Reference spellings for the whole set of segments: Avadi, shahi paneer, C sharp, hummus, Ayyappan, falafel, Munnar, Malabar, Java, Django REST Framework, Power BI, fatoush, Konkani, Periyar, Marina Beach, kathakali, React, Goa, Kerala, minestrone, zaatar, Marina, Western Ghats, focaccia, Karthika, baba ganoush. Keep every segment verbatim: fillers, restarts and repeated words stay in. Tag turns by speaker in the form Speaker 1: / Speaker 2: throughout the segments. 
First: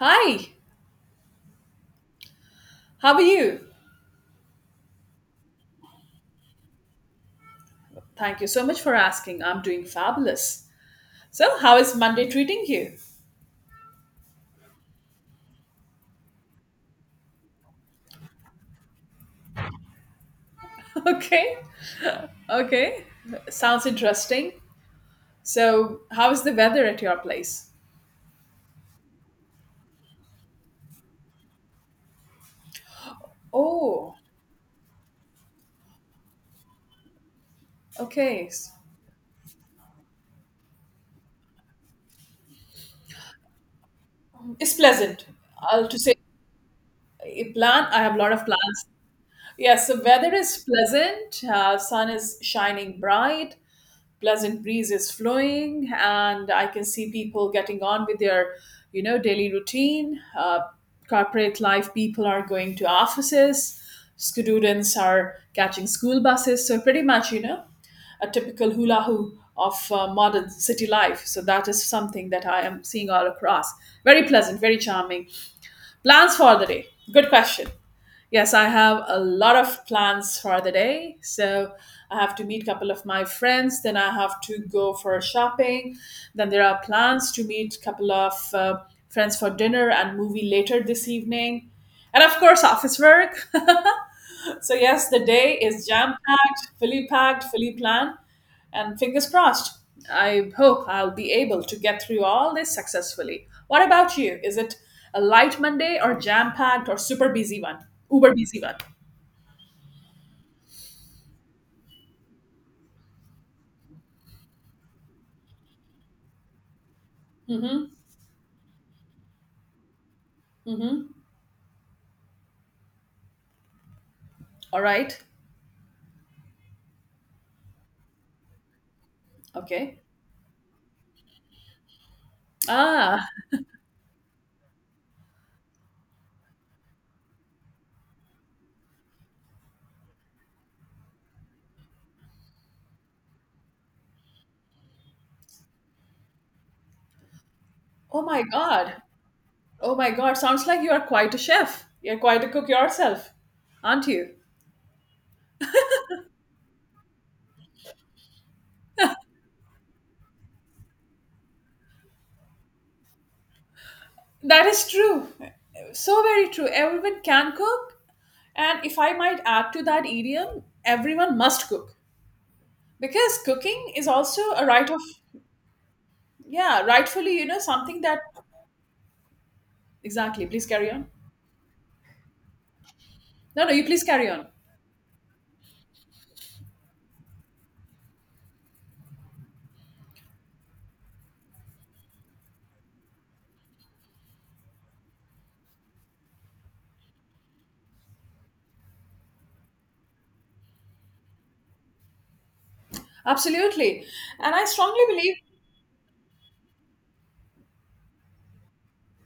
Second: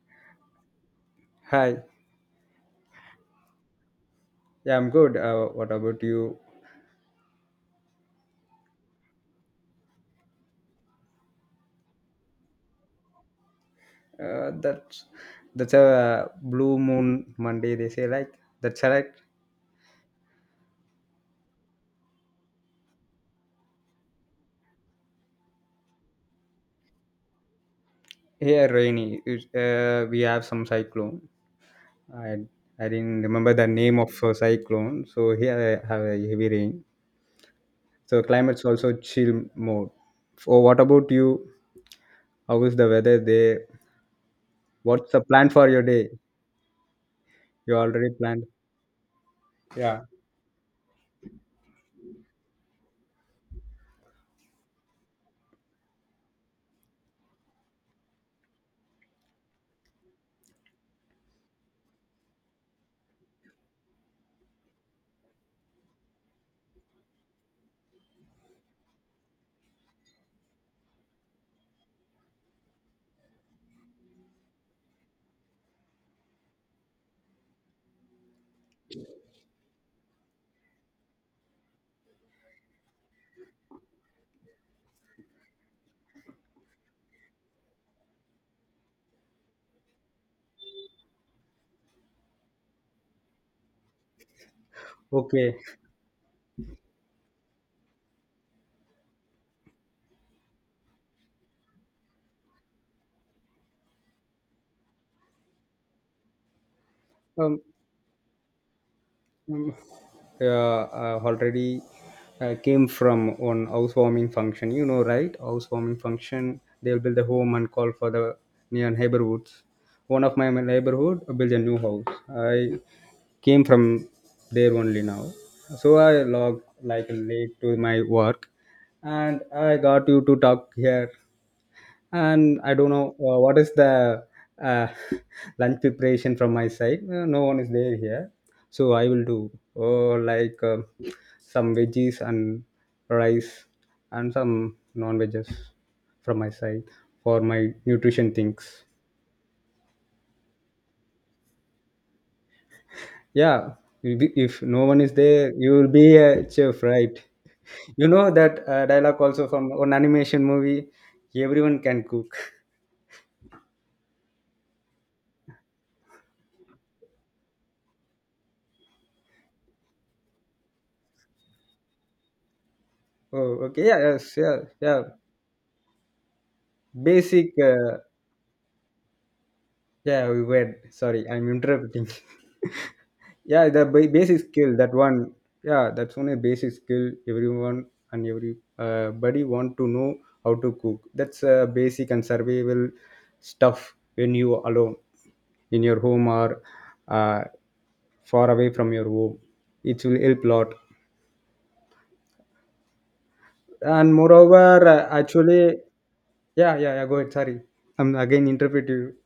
Speaker 1: Hi,
Speaker 2: Hi.
Speaker 1: how are you?
Speaker 2: Yeah, I'm good. Uh, what about you?
Speaker 1: Thank you so much for asking. I'm doing fabulous. So, how is Monday treating you?
Speaker 2: Uh, that's that's a blue moon Monday. They say like that's correct.
Speaker 1: Okay, okay. Sounds interesting. So, how is the weather at your place?
Speaker 2: Here rainy. It's, uh, we have some cyclone. I I didn't remember the name of
Speaker 1: Oh,
Speaker 2: a cyclone. So here I have a heavy rain. So
Speaker 1: okay.
Speaker 2: climate's also chill mode. So what about you? How is the weather there?
Speaker 1: It's
Speaker 2: What's the
Speaker 1: pleasant.
Speaker 2: plan for your
Speaker 1: I'll to
Speaker 2: day?
Speaker 1: say a
Speaker 2: You
Speaker 1: plan. I
Speaker 2: already
Speaker 1: have a lot of
Speaker 2: planned.
Speaker 1: plans. Yes, the
Speaker 2: Yeah.
Speaker 1: weather is pleasant. Uh, sun is shining bright. Pleasant breeze is flowing, and I can see people getting on with their, you know, daily routine, uh, corporate life, people are going to offices, students are catching school buses. So pretty much, you know, a typical hula hoop of uh, modern city life. So that is something that I am seeing all across. Very pleasant, very charming. Plans for the day. Good question. Yes, I have a lot of plans for the day. So I have to meet a couple of my friends. Then I have to go for shopping. Then there are plans to meet a couple of uh, friends for dinner and movie later this evening. And of course, office work. So, yes, the
Speaker 2: Okay.
Speaker 1: day is jam packed, fully packed, fully planned. And fingers crossed, I hope I'll be able to get through all this successfully. What about you? Is it a light Monday or jam packed or super
Speaker 2: Um,
Speaker 1: busy one? Uber busy one?
Speaker 2: um, uh, uh, already uh, Came from one housewarming function. You know, right? Housewarming function. They'll build a home and
Speaker 1: Mm-hmm.
Speaker 2: call for the near neighborhoods. One of my
Speaker 1: Mm-hmm.
Speaker 2: neighborhood built a new house. I came from there
Speaker 1: All
Speaker 2: only
Speaker 1: right.
Speaker 2: now. So I log like late to my work, and I
Speaker 1: Okay.
Speaker 2: got you to talk here, and I don't know
Speaker 1: Ah.
Speaker 2: uh, what is the uh, lunch preparation from my side. Uh, no one is there here, so I will do uh, like uh, some veggies and rice and some non veggies from my side for my
Speaker 1: Oh
Speaker 2: nutrition
Speaker 1: my
Speaker 2: things.
Speaker 1: God. Oh my God. Sounds like you are quite a chef. You're quite a cook yourself,
Speaker 2: Yeah,
Speaker 1: aren't
Speaker 2: you'll be-
Speaker 1: you?
Speaker 2: if no one is there, you will be a chef, right? You know that uh, dialogue also from an animation movie. Everyone can cook.
Speaker 1: That is true. So very true. Everyone can cook. And if I might add to that idiom, everyone must cook. Because
Speaker 2: Oh, okay,
Speaker 1: cooking
Speaker 2: yeah,
Speaker 1: is
Speaker 2: yes,
Speaker 1: also
Speaker 2: yeah,
Speaker 1: a right of,
Speaker 2: yeah.
Speaker 1: yeah, rightfully, you
Speaker 2: basic
Speaker 1: know,
Speaker 2: uh,
Speaker 1: something that,
Speaker 2: Yeah, we
Speaker 1: exactly. Please
Speaker 2: were.
Speaker 1: carry on.
Speaker 2: Sorry, I'm interrupting.
Speaker 1: No,
Speaker 2: yeah,
Speaker 1: no,
Speaker 2: the
Speaker 1: you please
Speaker 2: ba-
Speaker 1: carry
Speaker 2: basic
Speaker 1: on.
Speaker 2: skill that one. Yeah, that's only basic skill. Everyone and every uh, body want to know how to cook. That's a basic and survival stuff when you alone in your home or uh, far away from your home. It will help lot.
Speaker 1: Absolutely.
Speaker 2: And
Speaker 1: And I
Speaker 2: moreover,
Speaker 1: strongly
Speaker 2: uh,
Speaker 1: believe.
Speaker 2: actually, yeah, yeah, yeah. Go ahead. Sorry, I'm again interrupting you.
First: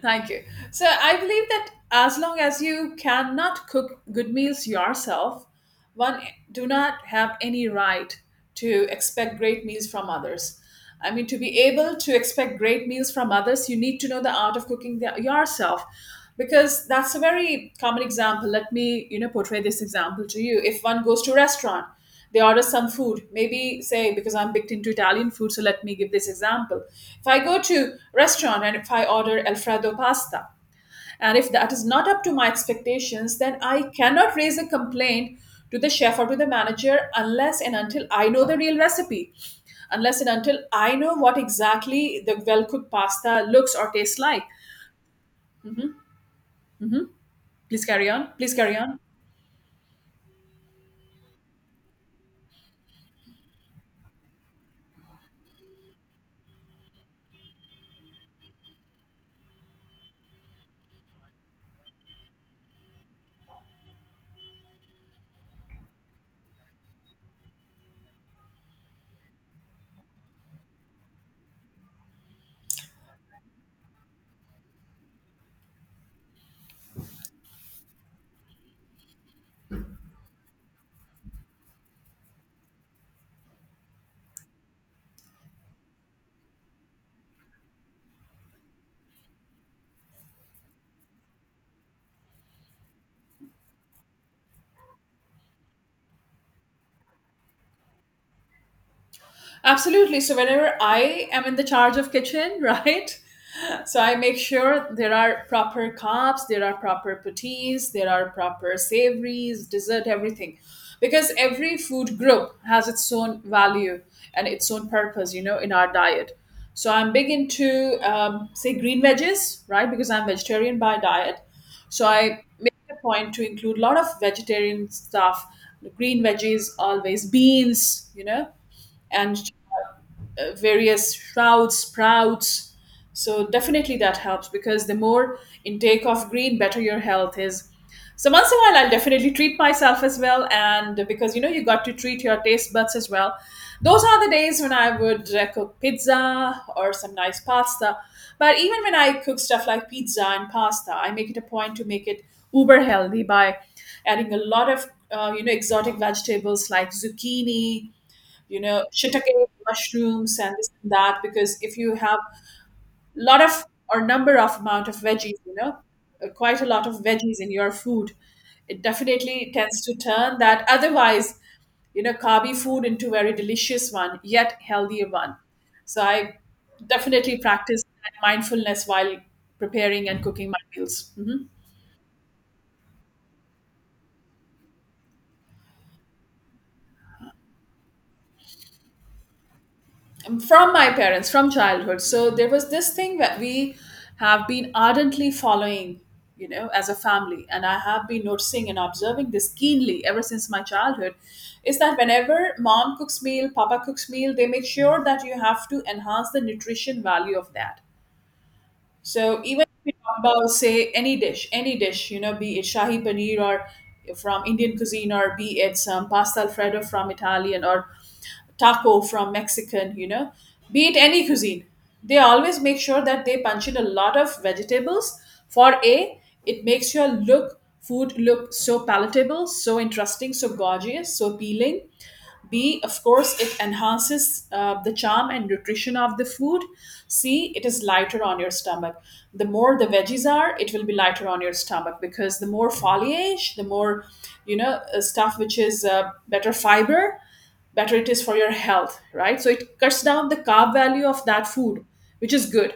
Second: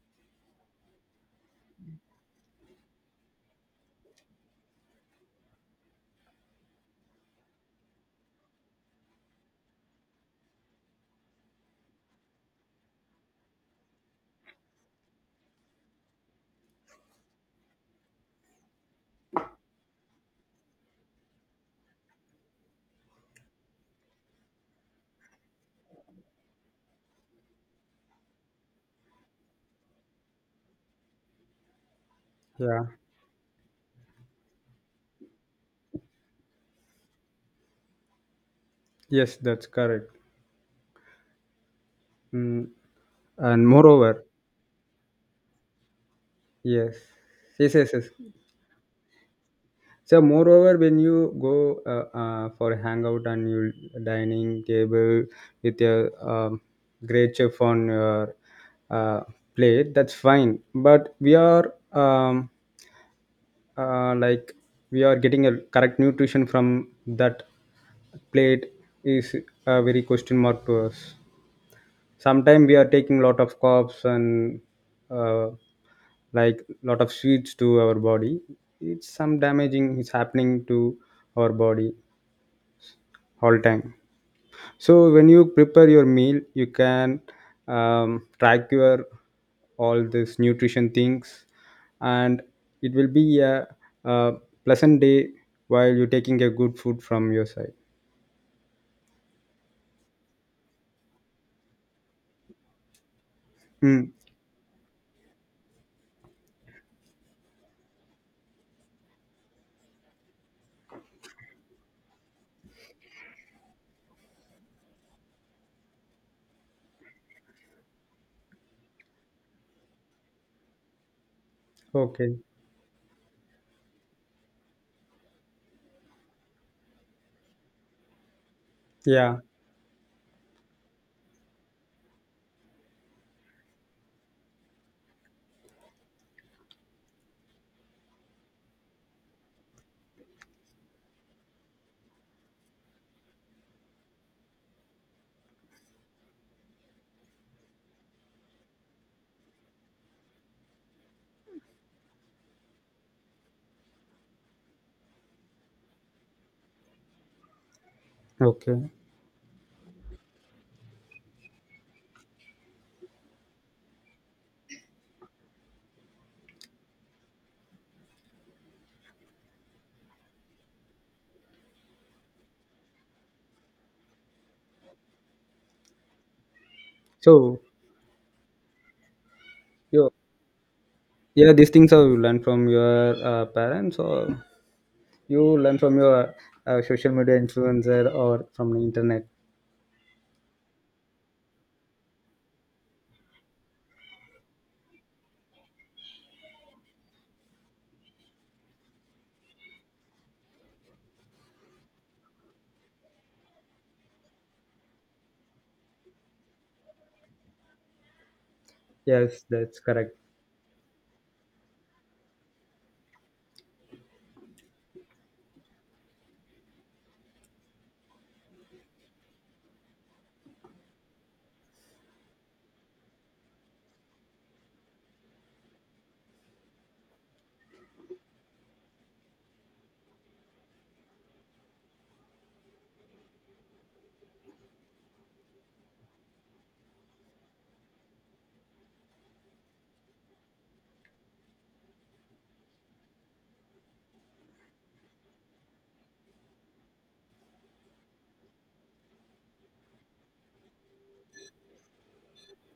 Speaker 1: Thank you. So I believe that as long as you cannot cook good meals yourself, one do not have any right to expect great meals from others. I mean, to be able to expect great meals from others, you need to know the art of cooking the, yourself, because that's a very common example. Let me, you know, portray this example to you. If one goes to a restaurant, they order some food, maybe, say, because I'm big into Italian food, so let me give this example. If I go to restaurant and if I order alfredo pasta, and if that is not up to my
Speaker 2: Yeah.
Speaker 1: expectations, then I cannot raise a complaint to the chef or to the manager, unless and until I know the real recipe,
Speaker 2: Yes, that's correct.
Speaker 1: unless and until I know what exactly the well
Speaker 2: Mm,
Speaker 1: cooked pasta
Speaker 2: and
Speaker 1: looks or tastes
Speaker 2: moreover,
Speaker 1: like.
Speaker 2: yes, yes,
Speaker 1: please
Speaker 2: yes, yes.
Speaker 1: carry on please carry on
Speaker 2: So moreover, when you go uh, uh, for a hangout and you dining table with your um, great chef on your uh, plate, that's fine. But we are um, uh, like we are getting a correct nutrition from that plate is a very question mark to us. Sometimes we are taking lot of carbs and uh, like lot of sweets to our body. It's some damaging is happening to our body all time. So when you prepare your meal, you can um, track your all this nutrition things, and it will be a, a pleasant day while you're taking a good food from your side.
Speaker 1: Absolutely. So whenever I am in the charge of kitchen, right? So
Speaker 2: Mm.
Speaker 1: I make sure there are proper cups, there are proper puttees, there are proper savories, dessert, everything. Because every food group has its own value and its own purpose, you know, in our diet. So I'm big into, um, say, green veggies, right? Because I'm vegetarian by diet. So
Speaker 2: Okay.
Speaker 1: I make a point to include a lot of vegetarian stuff, green veggies always, beans, you know,
Speaker 2: Yeah.
Speaker 1: and uh, various shrouds, sprouts. So definitely that helps because the more intake of green, better your health is. So once in a while, I'll definitely treat myself as well, and because you know you got to treat your taste buds as well. Those are the days when I would uh, cook pizza or some nice pasta. But even when I cook stuff like pizza and pasta, I make it a point to make it uber healthy by adding a lot of uh, you know exotic vegetables like zucchini, you know,
Speaker 2: Okay.
Speaker 1: shiitake mushrooms and this and that. Because if you have a lot of or number of amount of veggies, you know, uh, quite a lot of veggies in your food, it definitely tends to turn that otherwise, you know, carby food into very delicious one, yet healthier one. So I definitely
Speaker 2: So
Speaker 1: practice that mindfulness while preparing
Speaker 2: you
Speaker 1: and cooking my meals.
Speaker 2: Yeah, these things are you learn from your uh, parents, or you learn from your uh, social media influencer or from the internet.
Speaker 1: From my parents from childhood, so there was this thing that we have been ardently following, you know, as a family. And I have been noticing and observing this keenly ever since my childhood, is that whenever mom cooks meal, papa cooks meal, they make sure that you have to enhance the nutrition value of that. So
Speaker 2: Yes,
Speaker 1: even
Speaker 2: that's
Speaker 1: if we
Speaker 2: correct.
Speaker 1: talk about say any dish, any dish, you know, be it shahi paneer or from Indian cuisine, or be it some pasta alfredo from Italian, or taco from Mexican, you know, be it any cuisine, they always make sure that they punch in a lot of vegetables. For A, it makes your look food look so palatable, so interesting, so gorgeous, so appealing. B, of course, it enhances uh, the charm and nutrition of the food. C, it is lighter on your stomach. The more the veggies are, it will be lighter on your stomach because the more foliage, the more, you know, uh, stuff which is uh, better fiber, better it is for your health, right? So it cuts down the carb value of that food, which is good.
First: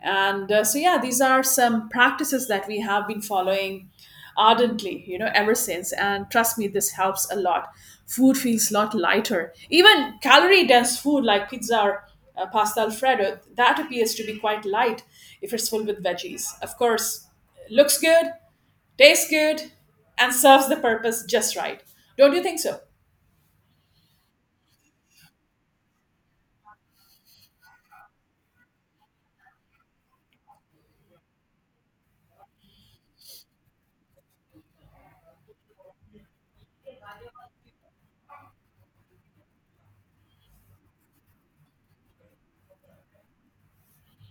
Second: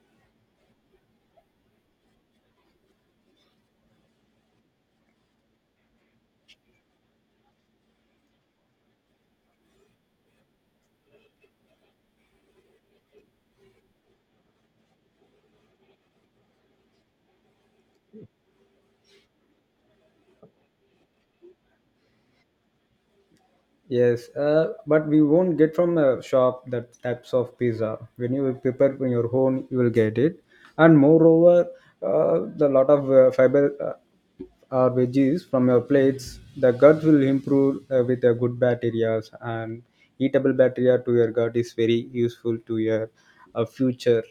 Speaker 1: And uh, so yeah, these are some practices that we have been following ardently, you know, ever since. And trust me, this helps a lot. Food feels a lot lighter, even calorie dense food like pizza or uh, pasta alfredo that appears to be quite light if it's full with veggies, of course. Looks good, tastes good, and serves the purpose just right. Don't you think so?
Speaker 2: Yes, uh, but we won't get from a shop that types of pizza. When you prepare on your own, you will get it. And moreover, uh, the lot of uh, fiber, uh, or veggies from your plates, the gut will improve uh, with a good bacteria, and eatable bacteria to your gut is very useful to your uh, future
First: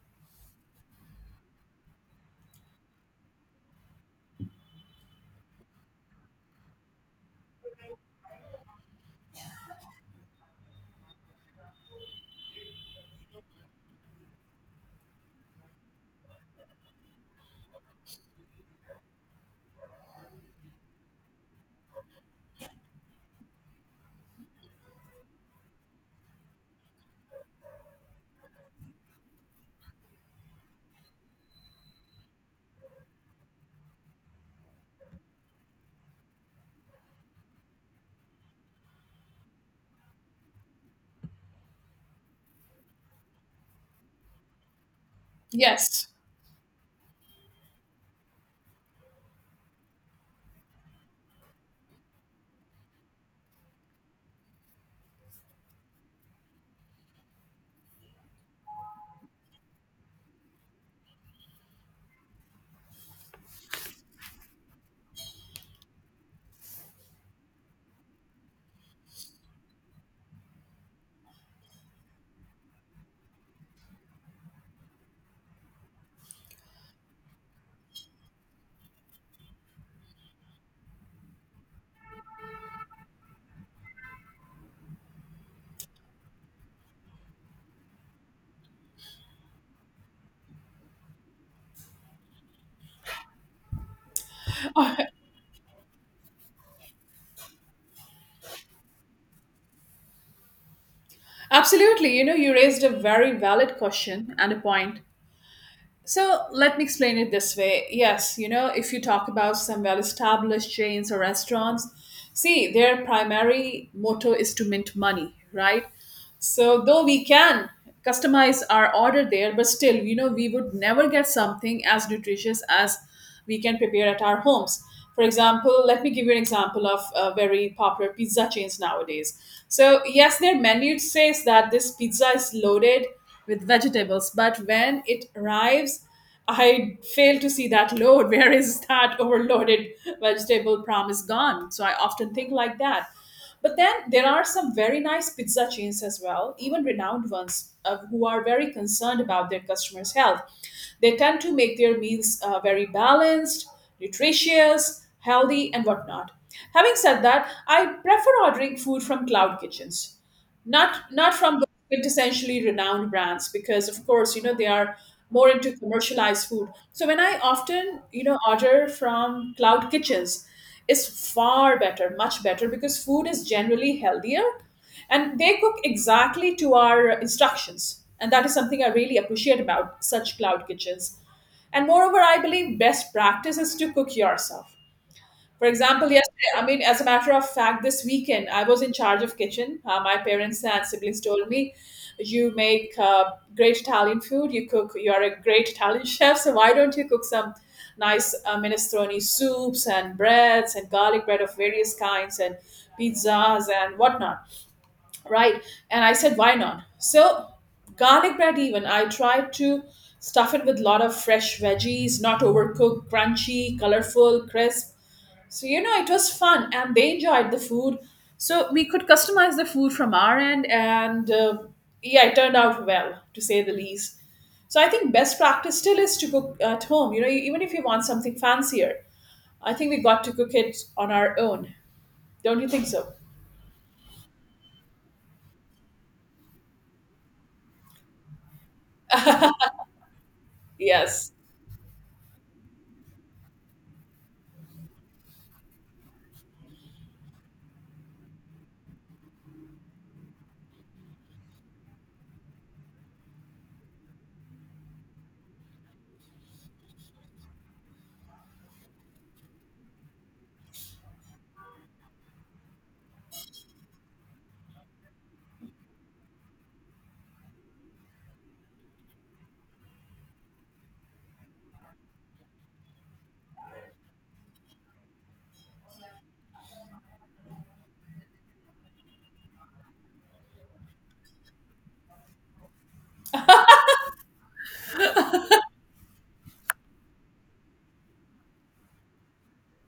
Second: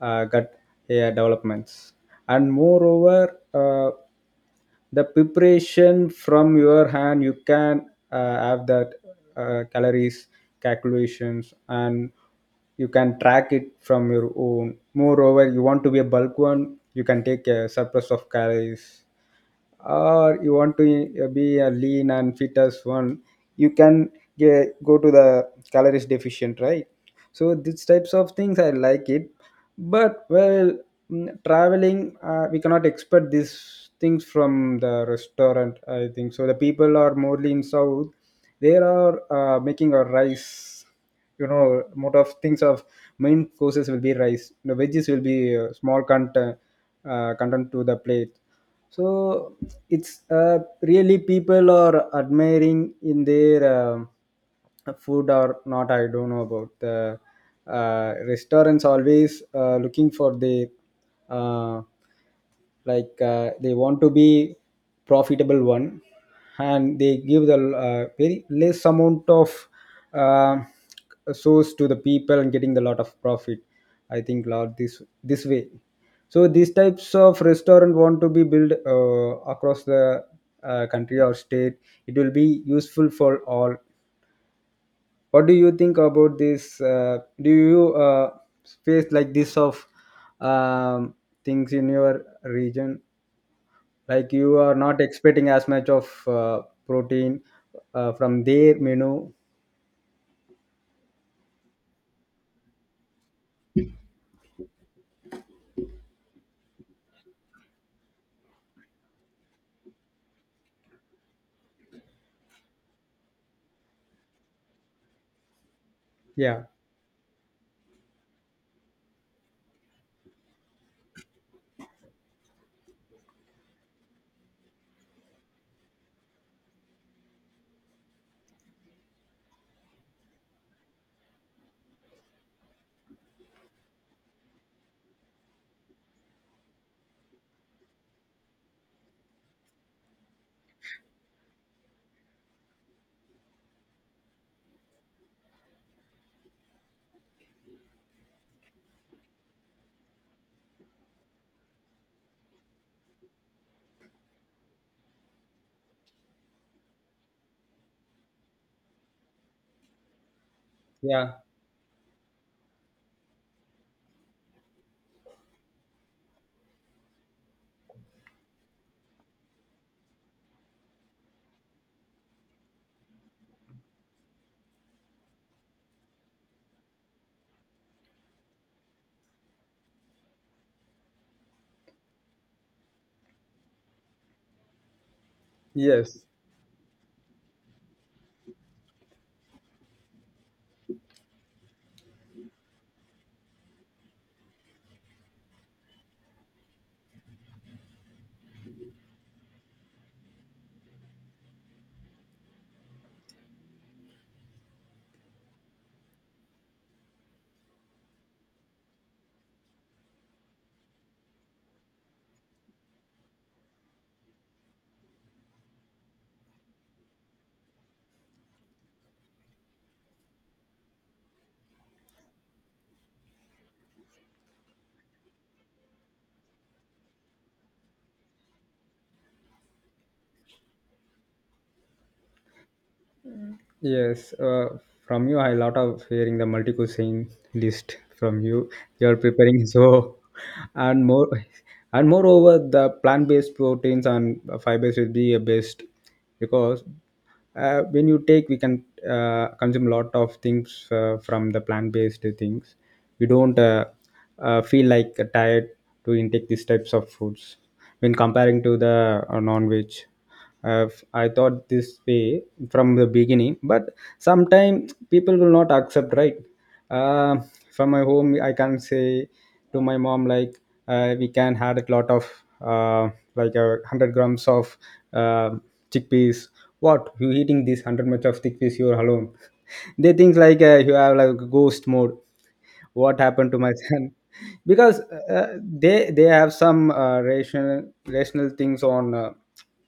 Speaker 2: uh, gut hair developments. And moreover, uh, the preparation from your hand, you can uh, have that uh, calories calculations, and you can track it from your own. Moreover, you want to be a bulk one, you can take a surplus of calories, or you want to uh, be a lean and fit as one, you can get, go to the calories deficient, right? So these types of things I like it. But well, mm, traveling, uh, we cannot expect these things from the restaurant, I think. So the people are mostly in south, they are uh, making a rice, you know. Most of things of main courses will be rice. The veggies will be uh, small
Speaker 1: Yes.
Speaker 2: content, uh, content to the plate. So it's uh, really people are admiring in their um food or not, I don't know. About the uh, restaurants, always uh, looking for the uh, like uh, they want to be profitable one, and they give the uh, very less amount of uh, source to the people and getting the lot of profit, I think lot this this way. So these types of restaurant want to be built uh, across the uh, country or state, it will be useful for all. What do you think about this? Uh, do you uh, face like this of um, things in your region, like you are not expecting as much of uh, protein uh, from their menu?
Speaker 1: Absolutely. You know, you raised a very valid question and a point. So let me explain it this way. Yes, you know, if you talk about some well established chains or restaurants, see, their primary motto is to mint money, right?
Speaker 2: Yeah,
Speaker 1: So, though we can customize our order there, but still, you know, we would never get something as nutritious as we can prepare at our homes. For example, let me give you an example of uh, very popular pizza chains nowadays. So, yes, their menu says that this pizza is loaded with vegetables. But when it arrives, I fail to see that load. Where is that overloaded vegetable promise gone? So I often think like that. But then there are some very nice pizza chains as well, even renowned ones, uh, who are very concerned about their customers' health. They tend to make their meals uh, very balanced, nutritious, healthy, and whatnot. Having said that, I prefer ordering food from cloud kitchens, not
Speaker 2: yeah,
Speaker 1: not from the quintessentially renowned brands, because of course, you know, they are more into commercialized food. So when I often, you know, order from cloud kitchens, it's far better, much better, because food is generally healthier, and they cook exactly to our instructions, and that is something I really appreciate about such cloud kitchens. And moreover, I believe best practice is to cook yourself. For example,
Speaker 2: yes.
Speaker 1: yesterday, I mean, as a matter of fact, this weekend I was in charge of kitchen. Uh, my parents and siblings told me, "You make uh, great Italian food. You cook. You are a great Italian chef. So why don't you cook some nice uh, minestrone soups and breads and garlic bread of various kinds and pizzas and whatnot, right?" And I said, "Why not?" So garlic bread, even I tried to stuff it with a lot of fresh veggies, not overcooked, crunchy, colorful, crisp. So, you know, it was fun and they enjoyed the food. So, we could customize the food from our end, and uh, yeah, it turned out well, to say the least. So, I think best practice still is to cook at home. You know, even if you want something fancier, I think we got to cook it on our own. Don't you think so?
Speaker 2: Yes, uh, from you, I lot of hearing the multi cuisine list from you. You're preparing so, and more,
Speaker 1: Yes.
Speaker 2: and moreover, the plant based proteins and fibers will be a best, because uh, when you take, we can uh, consume a lot of things uh, from the plant based things. You don't uh, uh, feel like tired to intake these types of foods when comparing to the uh, non veg. I've, I thought this way from the beginning, but sometimes people will not accept, right? Uh, from my home, I can say to my mom, like, uh, we can had a lot of, uh, like, a one hundred grams of uh, chickpeas. What? You eating this one hundred much of chickpeas, you're alone. They think like uh, you have like a ghost mode. What happened to my son? Because uh, they they have some uh, rational rational things on uh,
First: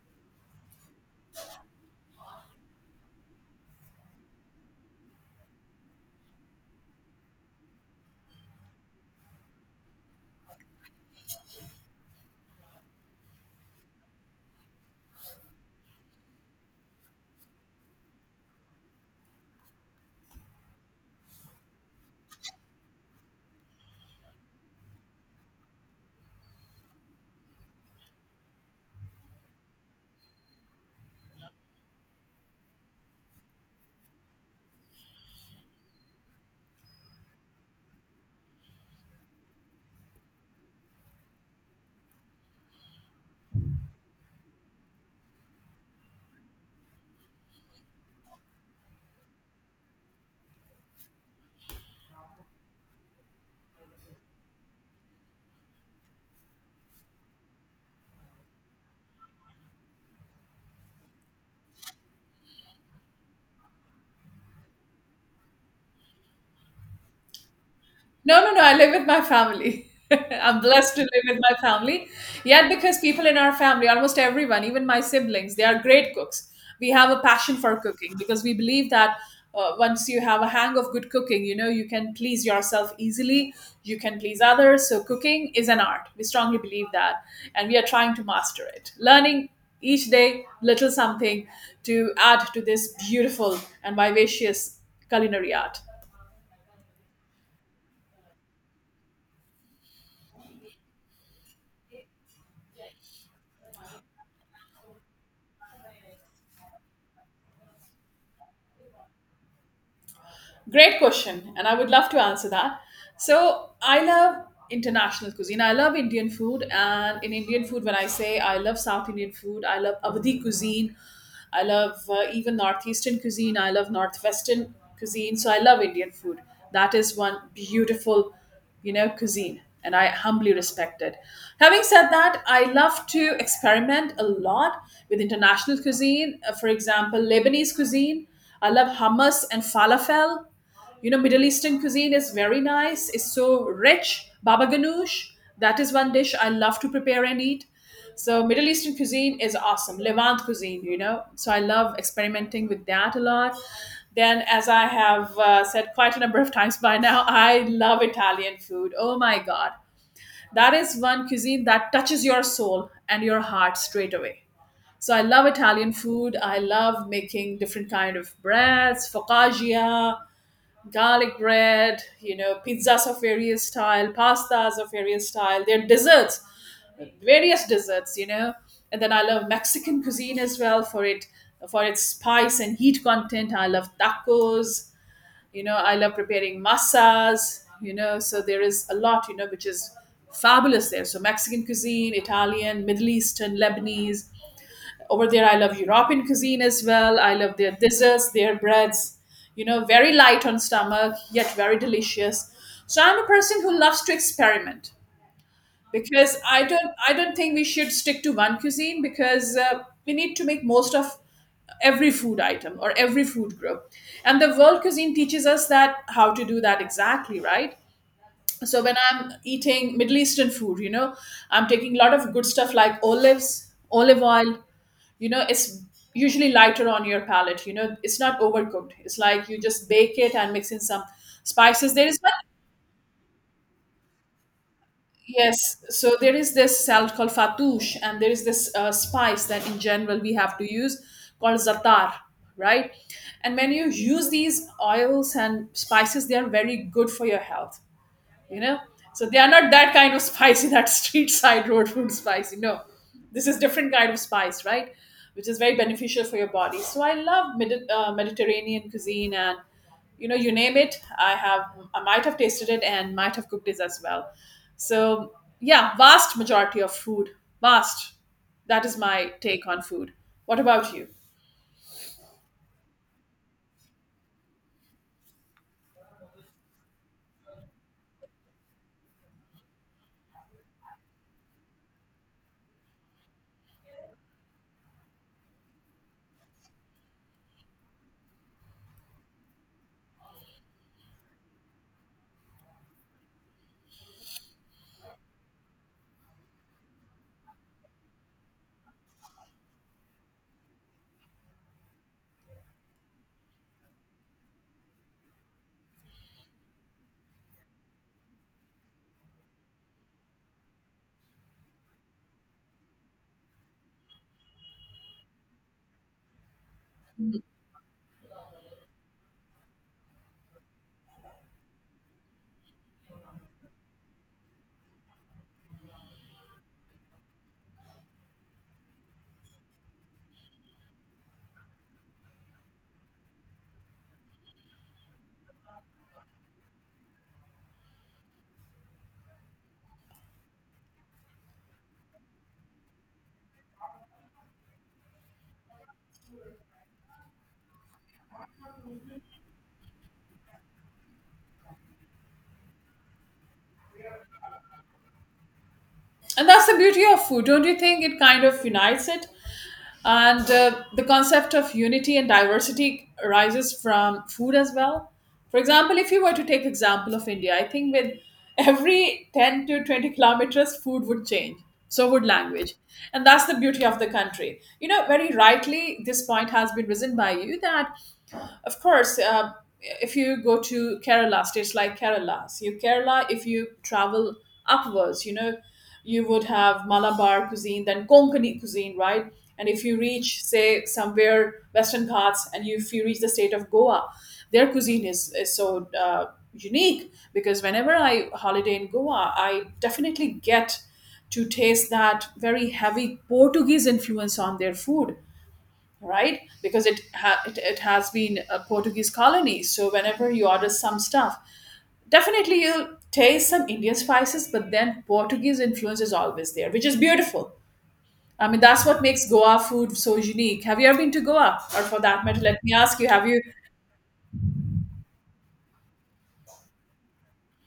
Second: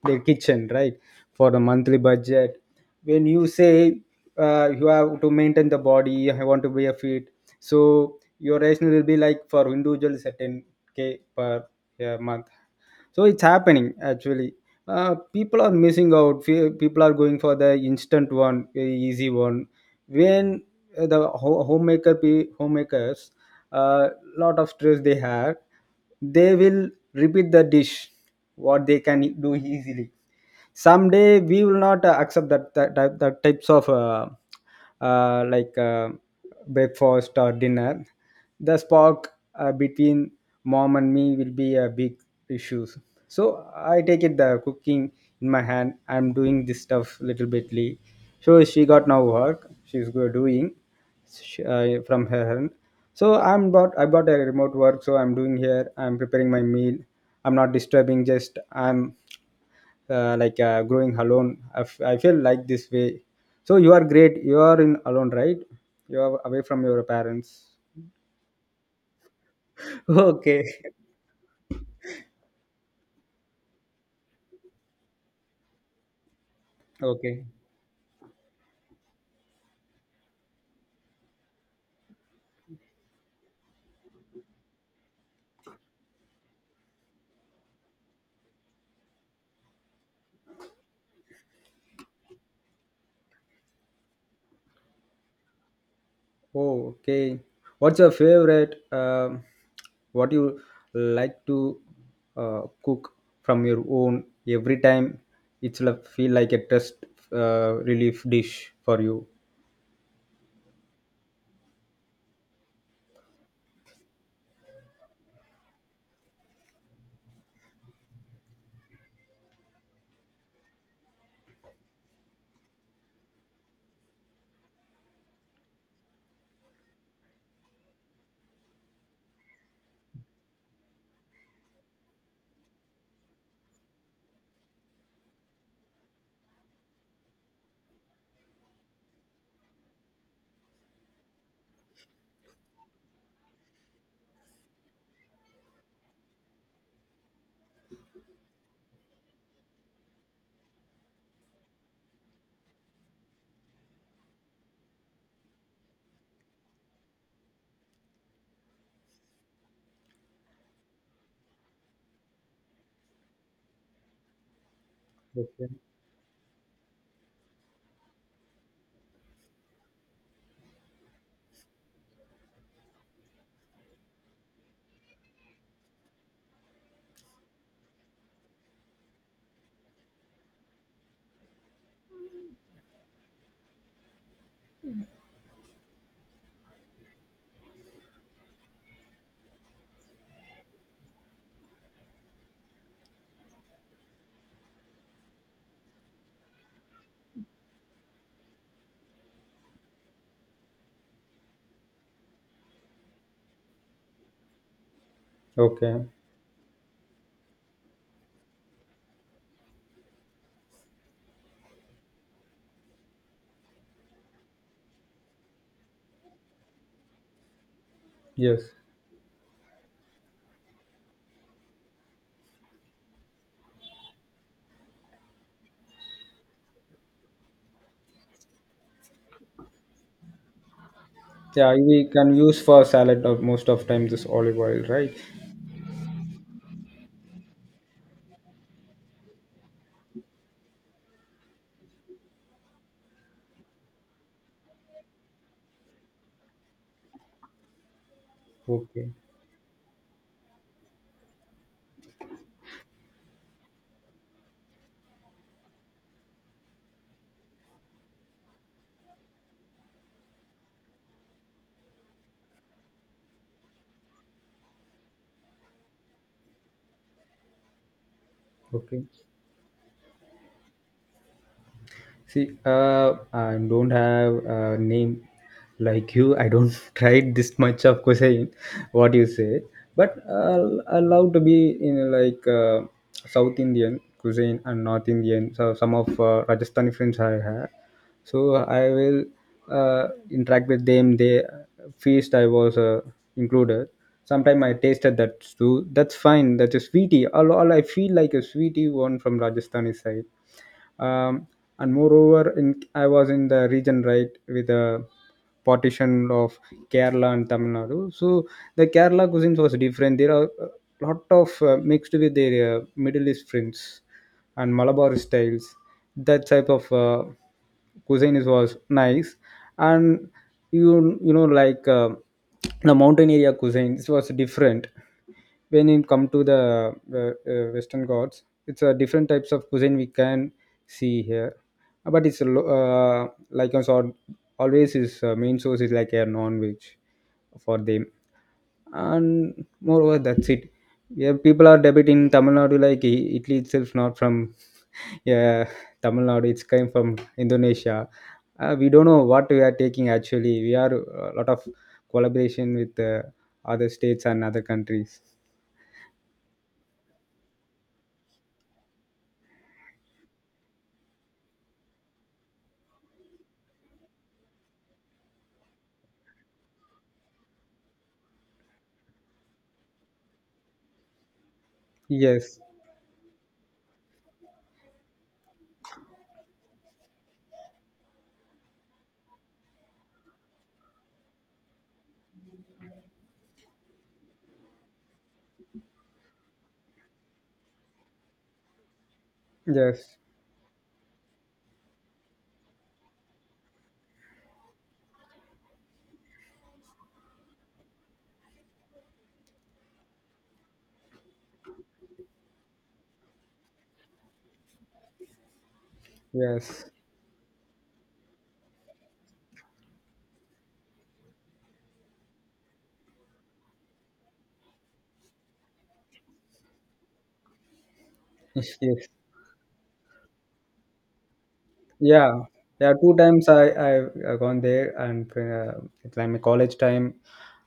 Speaker 2: their kitchen, right? For the monthly budget, when you say uh, you have to maintain the body, I want to be a fit. So your rational will be like for individual is at ten k per uh, month. So it's happening actually. Uh, people are missing out. Fe- people are going for the instant one, very easy one. When uh, the ho- homemaker pe- homemakers uh, lot of stress they have, they will repeat the dish what they can e-, do easily. Someday we will not uh, accept that that, that, that types of uh, uh, like uh, breakfast or dinner. The spark uh, between mom and me will be a big issues. So I take it the cooking in my hand, I'm doing this stuff little bitly. So she got now work, she's go- doing sh- uh, from her hand. So i'm bought I bought a remote work, so I'm doing here, I'm preparing my meal. I'm not disturbing, just I'm uh, like uh, growing alone. I, f- I feel like this way. So you are great, you are in alone, right? You are away from your parents.
Speaker 1: No, no, no. I live with my family. I'm
Speaker 2: Okay.
Speaker 1: blessed to live with my family. Yet, because people in our family, almost everyone, even my siblings, they are great cooks. We have a
Speaker 2: Okay.
Speaker 1: passion for cooking because we believe that uh, once you have a hang of good cooking, you know, you can please yourself easily, you can please others. So, cooking is an art. We strongly believe that. And we are trying to master it, learning each day little something to add to this beautiful and vivacious culinary art.
Speaker 2: Oh, okay. What's your favorite? Um, what you like to uh, cook from your own every time? It's like feel like a test uh, relief dish for you.
Speaker 1: Great question, and I would love to answer that. So, I love international cuisine. I love Indian food, and in Indian food, when I say I love South Indian food, I love Avadi cuisine, I love uh, even Northeastern cuisine, I love Northwestern cuisine. So, I love Indian food. That is one beautiful, you know, cuisine. And I humbly respect it. Having said that, I love to experiment a lot with international cuisine. Uh, For example, Lebanese cuisine. I love hummus and falafel. You know, Middle Eastern cuisine is very nice. It's so rich. Baba ganoush, that is one dish I love to prepare and eat. So Middle Eastern cuisine is awesome. Levant cuisine, you know. So I love experimenting with that a lot. Then, as I have uh, said quite a number of times by now, I love Italian food. Oh my God. That is one cuisine that touches your soul and your heart straight away. So I love
Speaker 2: Okay.
Speaker 1: Italian food. I love making different kind of breads, focaccia, garlic bread, you know, pizzas of various style, pastas of various style, their desserts, various desserts, you know. And then I love Mexican cuisine as well for it for its spice and heat content. I love tacos, you know, I love preparing masas, you know, so there is a lot, you know, which is fabulous there. So Mexican cuisine, Italian, Middle Eastern, Lebanese, over there, I love European cuisine as well. I love their desserts, their breads, you know, very light on stomach, yet very delicious. So I'm a person who loves to experiment
Speaker 2: Okay.
Speaker 1: because I don't I don't think we should stick to one cuisine because uh, we need to make most of every food item or every food group. And the world cuisine teaches us that how to do that exactly, right?
Speaker 2: Yes.
Speaker 1: So when I'm eating Middle Eastern food, you know, I'm taking a lot of good stuff like olives, olive oil, you know, it's usually lighter on your palate, you know, it's not overcooked. It's like you just bake it and mix in some
Speaker 2: Yeah,
Speaker 1: spices. There
Speaker 2: we
Speaker 1: is one.
Speaker 2: can use for salad of most of time this olive oil, right?
Speaker 1: Yes, so there is this salad called fatoush, and there is this uh, spice that in general we have to use, called zatar, right? And when you use these oils and spices, they are very good for your health, you know.
Speaker 2: Okay.
Speaker 1: So they are not that kind of spicy that street side road food spicy, no. This is different kind of spice, right, which is very beneficial for your body. So I love Medi- uh, mediterranean cuisine, and you know, you name it, i have I might have tasted it and might have cooked it as well. So yeah, vast majority of food, vast that is
Speaker 2: Okay.
Speaker 1: my take on food. What about you?
Speaker 2: See, uh, I don't have a name like you. I don't try this much of cuisine, what you say. But uh, I love to be in like uh, South Indian cuisine and North Indian. So some of uh, Rajasthani friends I have. So I will uh, interact with them. They feast I was uh, included. Sometimes I tasted that too. That's fine. That's a sweetie. All, all I feel like a sweetie one from Rajasthani side. um, and moreover, in I was in the region right with a partition of Kerala and Tamil Nadu. So the Kerala cuisines was different. There are a lot of uh, mixed with their uh, Middle East friends and Malabar styles. That type of uh, cuisine is, was nice. And you you know like uh, the mountain area cuisine it was different. When it come to the uh, uh, western gods, it's a different types of cuisine we can see here. Uh, but it's a lo- uh, like I said, always is uh, main source is like a non-veg for them. And moreover, that's it. Yeah, people are debating Tamil Nadu like I- Italy itself not from yeah Tamil Nadu it's came from Indonesia. Uh, we don't know what we are taking actually. We are a lot of collaboration with uh, other states and other countries.
Speaker 1: And that's the beauty of food, don't you think? It kind of unites it. And uh, the concept of unity and diversity arises from food as well. For example, if you were to take example of India, I think with every ten to twenty kilometers, food would change. So would
Speaker 2: Yes,
Speaker 1: language. And that's the beauty of the country. You know, very rightly, this point has been risen by you that of course, uh, if you go to Kerala, states like Kerala, so you Kerala, if you travel upwards, you know, you would have Malabar cuisine, then Konkani cuisine, right? And if you
Speaker 2: yes,
Speaker 1: reach, say, somewhere Western Ghats, and you, if you reach the state of Goa, their cuisine is, is so uh, unique because whenever I holiday in Goa, I definitely get to taste that very heavy Portuguese influence on their food, right?
Speaker 2: yes,
Speaker 1: Because it ha- it, it has been a Portuguese colony. So whenever you order some stuff, definitely you'll taste some Indian spices, but then Portuguese influence is always there, which is beautiful. I mean,
Speaker 2: yes.
Speaker 1: that's what
Speaker 2: Yes.
Speaker 1: makes Goa food so unique. Have you ever been to Goa, or for that matter,
Speaker 2: Yeah,
Speaker 1: let me
Speaker 2: yeah.
Speaker 1: ask you:
Speaker 2: Two
Speaker 1: Have you?
Speaker 2: times I I've uh, gone there, and uh, it's like my college time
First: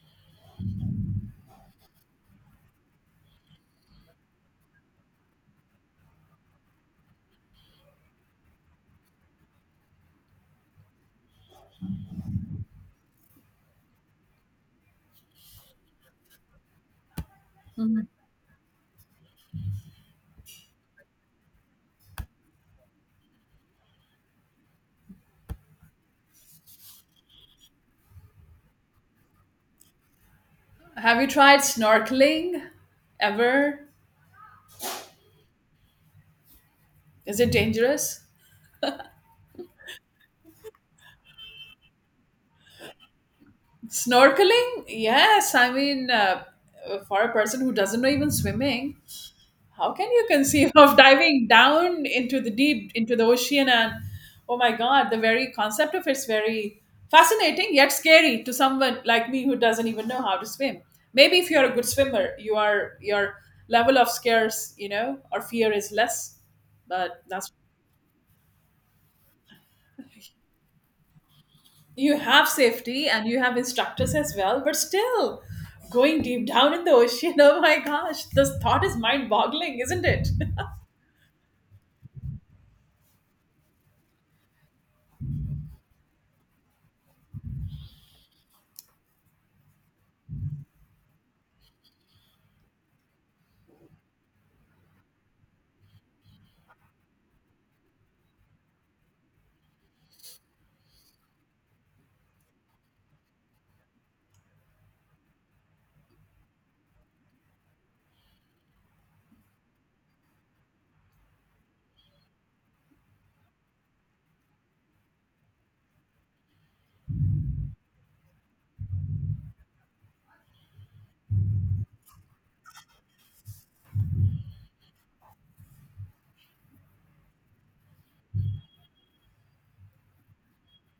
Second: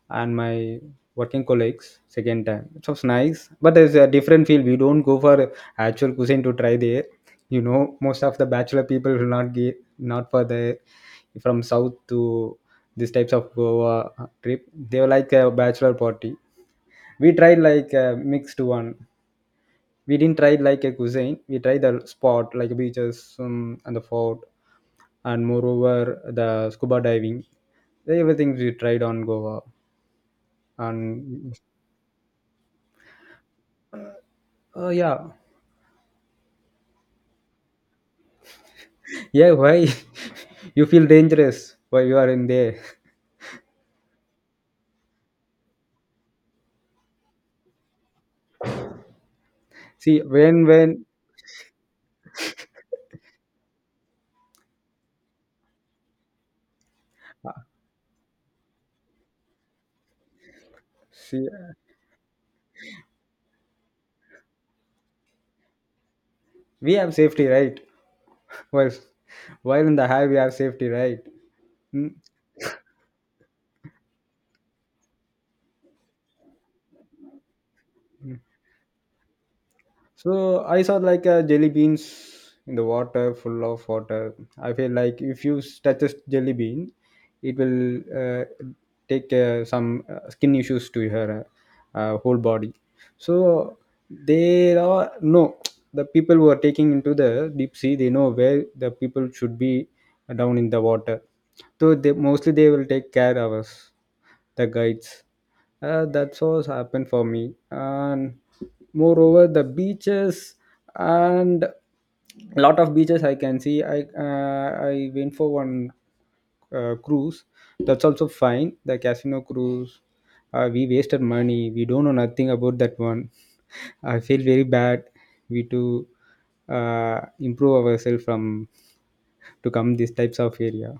Speaker 2: and my working colleagues. Second time, it was nice, but there's a different feel. We don't go for actual cuisine to try there. You know, most of the bachelor people will not get, not for the from south to these types of Goa trip. They were like a bachelor party. We tried like a
Speaker 1: Mhm.
Speaker 2: mixed one. We didn't try like a cuisine. We tried the spot like beaches, um, and the fort, and moreover the scuba diving, everything we tried on Goa.
Speaker 1: Have you
Speaker 2: And
Speaker 1: tried snorkeling ever?
Speaker 2: oh yeah.
Speaker 1: Is it dangerous?
Speaker 2: Yeah, why? You feel dangerous while you are in there?
Speaker 1: Snorkeling? Yes. I mean, uh, for a person who doesn't know even swimming, how can
Speaker 2: See
Speaker 1: you
Speaker 2: when
Speaker 1: conceive of
Speaker 2: when
Speaker 1: diving down into the deep into the ocean? And oh my God, the very concept of it's very fascinating yet scary to someone like me who doesn't even know how to swim. Maybe
Speaker 2: See,
Speaker 1: if you're a good swimmer, you are your level of scares, you know, or fear is less.
Speaker 2: we have
Speaker 1: But
Speaker 2: safety,
Speaker 1: that's...
Speaker 2: right? while while in the high we have safety, right? Mm.
Speaker 1: You have safety and you have instructors as well, but still, going deep down in the ocean, oh my gosh, this thought is mind boggling, isn't it?
Speaker 2: So I saw like uh, jelly beans in the water, full of water. I feel like if you s- touch a jelly bean, it will uh, take uh, some uh, skin issues to her uh, whole body. So there are no the people who are taking into the deep sea They know where the people should be down in the water, so they mostly they will take care of us, the guides. Uh, that's what's happened for me. And moreover, the beaches, and lot of beaches I can see. i uh, I went for one uh, cruise. That's also fine, the casino cruise. Uh, we wasted money, we don't know nothing about that one. I feel very bad. We to uh, Improve ourselves from to come these types of area.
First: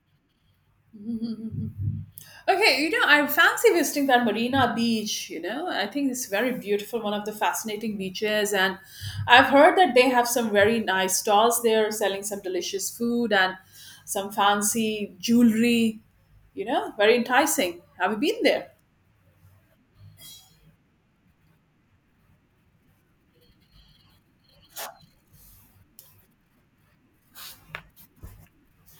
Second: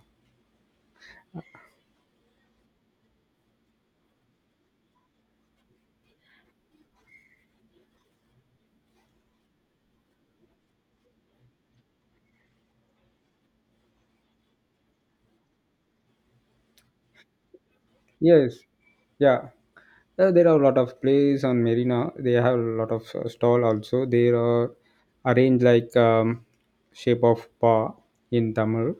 Speaker 1: Okay, you know, I fancy visiting that Marina Beach. You know, I think it's very beautiful, one of the fascinating beaches. And I've heard that they have some very nice stalls there selling some delicious food and some fancy jewelry. You know, very enticing. Have you been
Speaker 2: Yes,
Speaker 1: there?
Speaker 2: yeah. Uh, there are a lot of place on Marina. They have a lot of uh, stall also. They are arranged like um, shape of paw in Tamil,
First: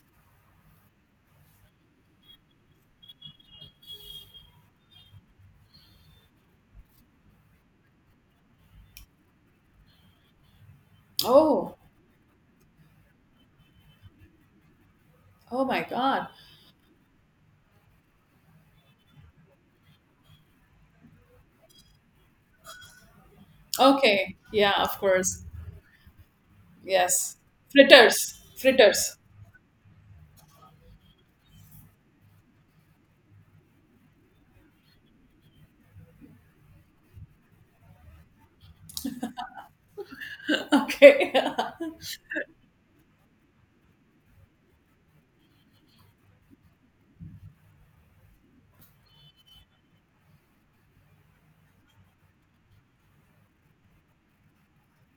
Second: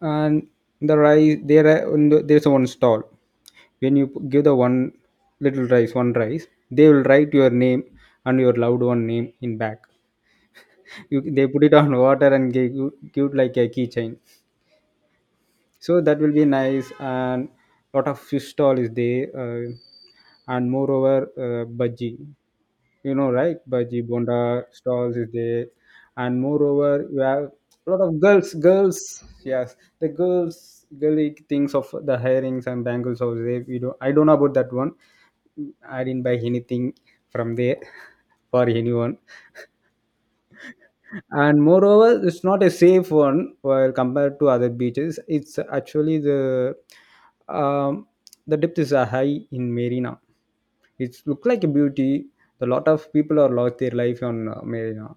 Speaker 2: and the rice there are- and there's one stall. When you give the one little rice, one rice, they will write your name and your loved one name in back. You, they put it
Speaker 1: Oh,
Speaker 2: on water and give you give it like a keychain,
Speaker 1: oh my
Speaker 2: so that
Speaker 1: God.
Speaker 2: will be nice. And lot of fish stall is there, uh, and moreover uh, bhaji, you know right, bhaji
Speaker 1: Okay,
Speaker 2: bonda
Speaker 1: yeah, of
Speaker 2: stalls is
Speaker 1: course.
Speaker 2: there. And moreover you
Speaker 1: Yes.
Speaker 2: have a lot of
Speaker 1: Fritters,
Speaker 2: girls girls,
Speaker 1: fritters.
Speaker 2: yes, the girls girly things of the hairings and bangles over there. We don't I don't know about that one. I didn't buy anything from there for anyone.
Speaker 1: Okay.
Speaker 2: And moreover, it's not a safe one while compared to other beaches. It's actually the um, the depth is uh, high in Marina. It's look like a beauty. A lot of people are lost their life on uh, Marina.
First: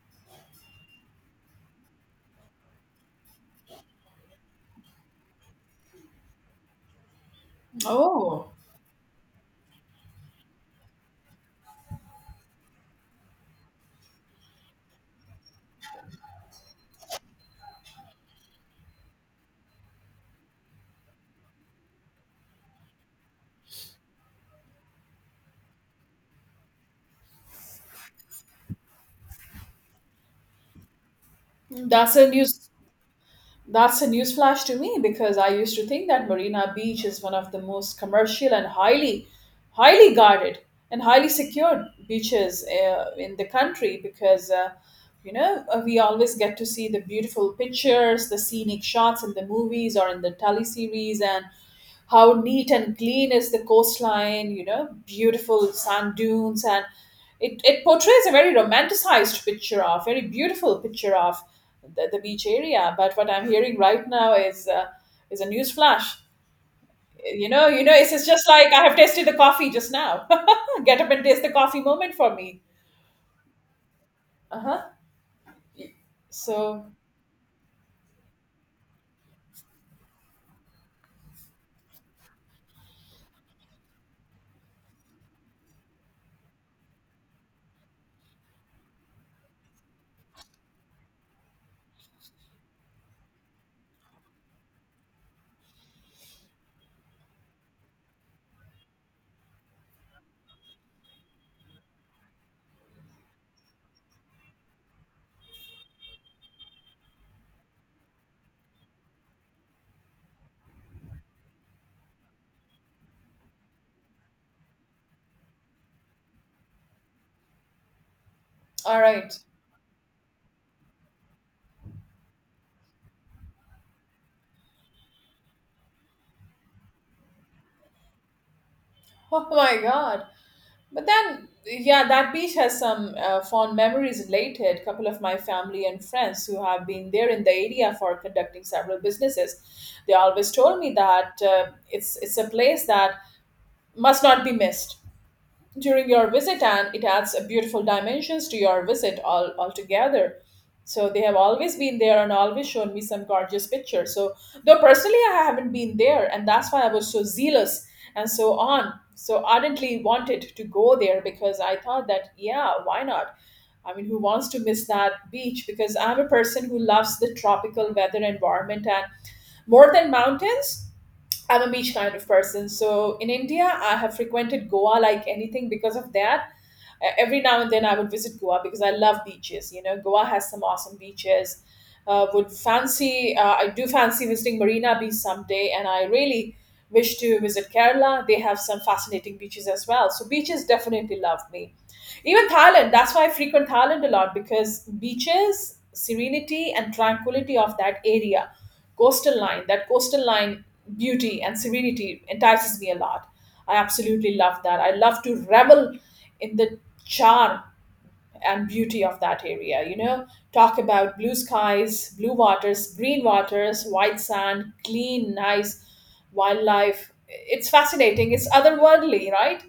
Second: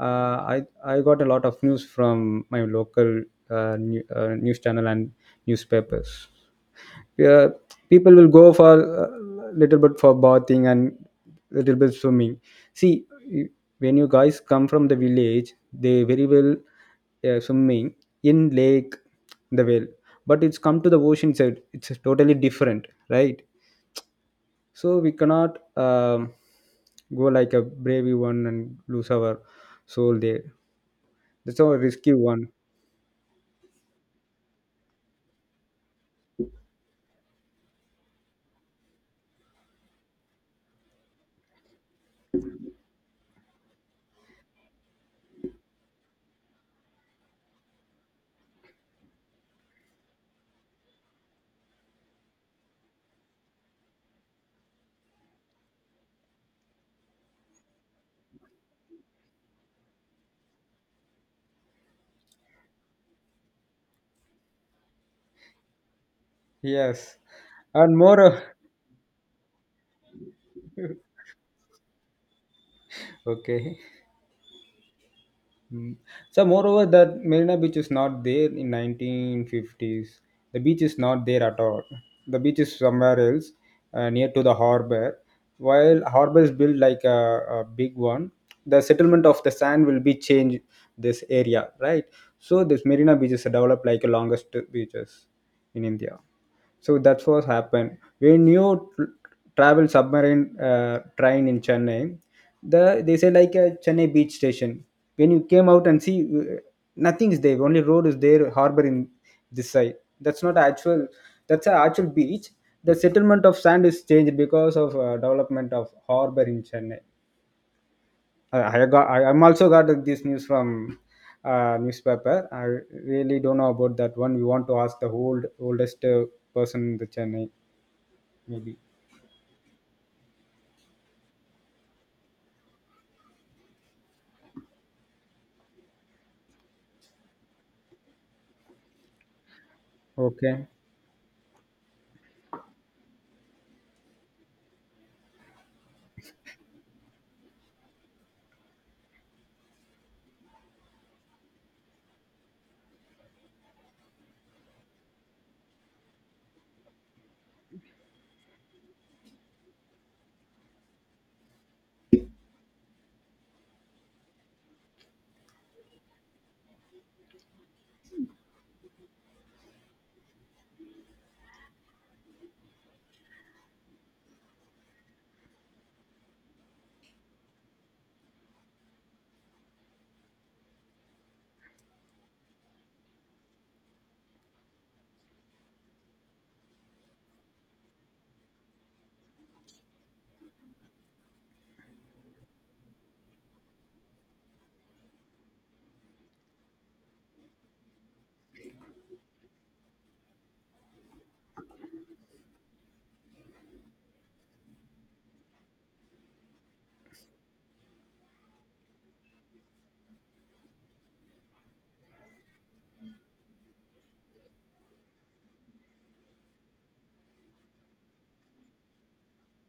Speaker 2: Uh, i i got a lot of news from my local uh, new, uh, news channel and newspapers, yeah. People will
Speaker 1: Oh,
Speaker 2: go for a little bit for bathing and little bit swimming. See, y- when you guys come from the village, they very well uh, swimming in lake, the well. But it's come to the ocean side. It's totally different, right? So we cannot um, go like a brave one and lose our soul there. That's a risky
Speaker 1: that's a
Speaker 2: one.
Speaker 1: news. That's a newsflash to me because I used to think that Marina Beach is one of the most commercial and highly, highly guarded and highly secured beaches uh, in the country because, uh, you know, uh, we always get to see the beautiful pictures, the scenic shots in the movies or in the tele series, and how neat and clean is the coastline, you know, beautiful sand dunes. And it, it portrays a very romanticized picture of, very beautiful picture of the, the beach area. But what I'm hearing right now is, uh, is a news flash.
Speaker 2: Yes,
Speaker 1: You know, you know,
Speaker 2: and
Speaker 1: it's, it's just
Speaker 2: more.
Speaker 1: like I have tasted the coffee just now. Get up and taste the coffee moment for me.
Speaker 2: Okay.
Speaker 1: Uh huh.
Speaker 2: Mm. So, moreover,
Speaker 1: So,
Speaker 2: that Marina Beach is not there in nineteen fifties. The beach is not there at all. The beach is somewhere else, uh, near to the harbor. While harbor is built like a, a big one, the settlement of the sand will be changed this area, right? So, this Marina Beach is developed like the longest beaches in India. So that's what happened. When you tr- travel submarine uh, train in Chennai, the they say like a Chennai beach station. When you came out and see, uh, nothing is there. Only road is there, harbor in this side. That's not actual. That's a actual beach. The settlement of sand is changed because of uh, development of harbor in Chennai. I, I
Speaker 1: all
Speaker 2: got. I,
Speaker 1: right.
Speaker 2: I'm also got this news from uh, newspaper. I really don't know about that one. We want to ask the old oldest uh, person in the Chennai maybe.
Speaker 1: Oh my God. But then, yeah, that beach has some uh, fond memories related. A couple of my family and friends who have been there in the area for conducting several businesses, they always
Speaker 2: Okay.
Speaker 1: told me that uh, it's it's a place that must not be missed during your visit, and it adds a beautiful dimensions to your visit all altogether. So they have always been there and always shown me some gorgeous pictures. So though personally I haven't been there, and that's why I was so zealous and so on, so ardently wanted to go there because I thought that yeah, why not. I mean, who wants to miss that beach? Because I'm a person who loves the tropical weather environment, and more than mountains, I'm a beach kind of person. So in India, I have frequented Goa like anything because of that. Uh, Every now and then I would visit Goa because I love beaches. You know, Goa has some awesome beaches. Uh, would fancy, uh, I do fancy visiting Marina Beach someday, and I really wish to visit Kerala. They have some fascinating beaches as well. So beaches definitely love me. Even Thailand, that's why I frequent Thailand a lot because beaches, serenity, and tranquility of that area, coastal line, that coastal line beauty and serenity entices me a lot. I absolutely love that. I love to revel in the charm and beauty of that area, you know. Talk about blue skies, blue waters, green waters, white sand, clean, nice wildlife. It's fascinating. It's otherworldly, right?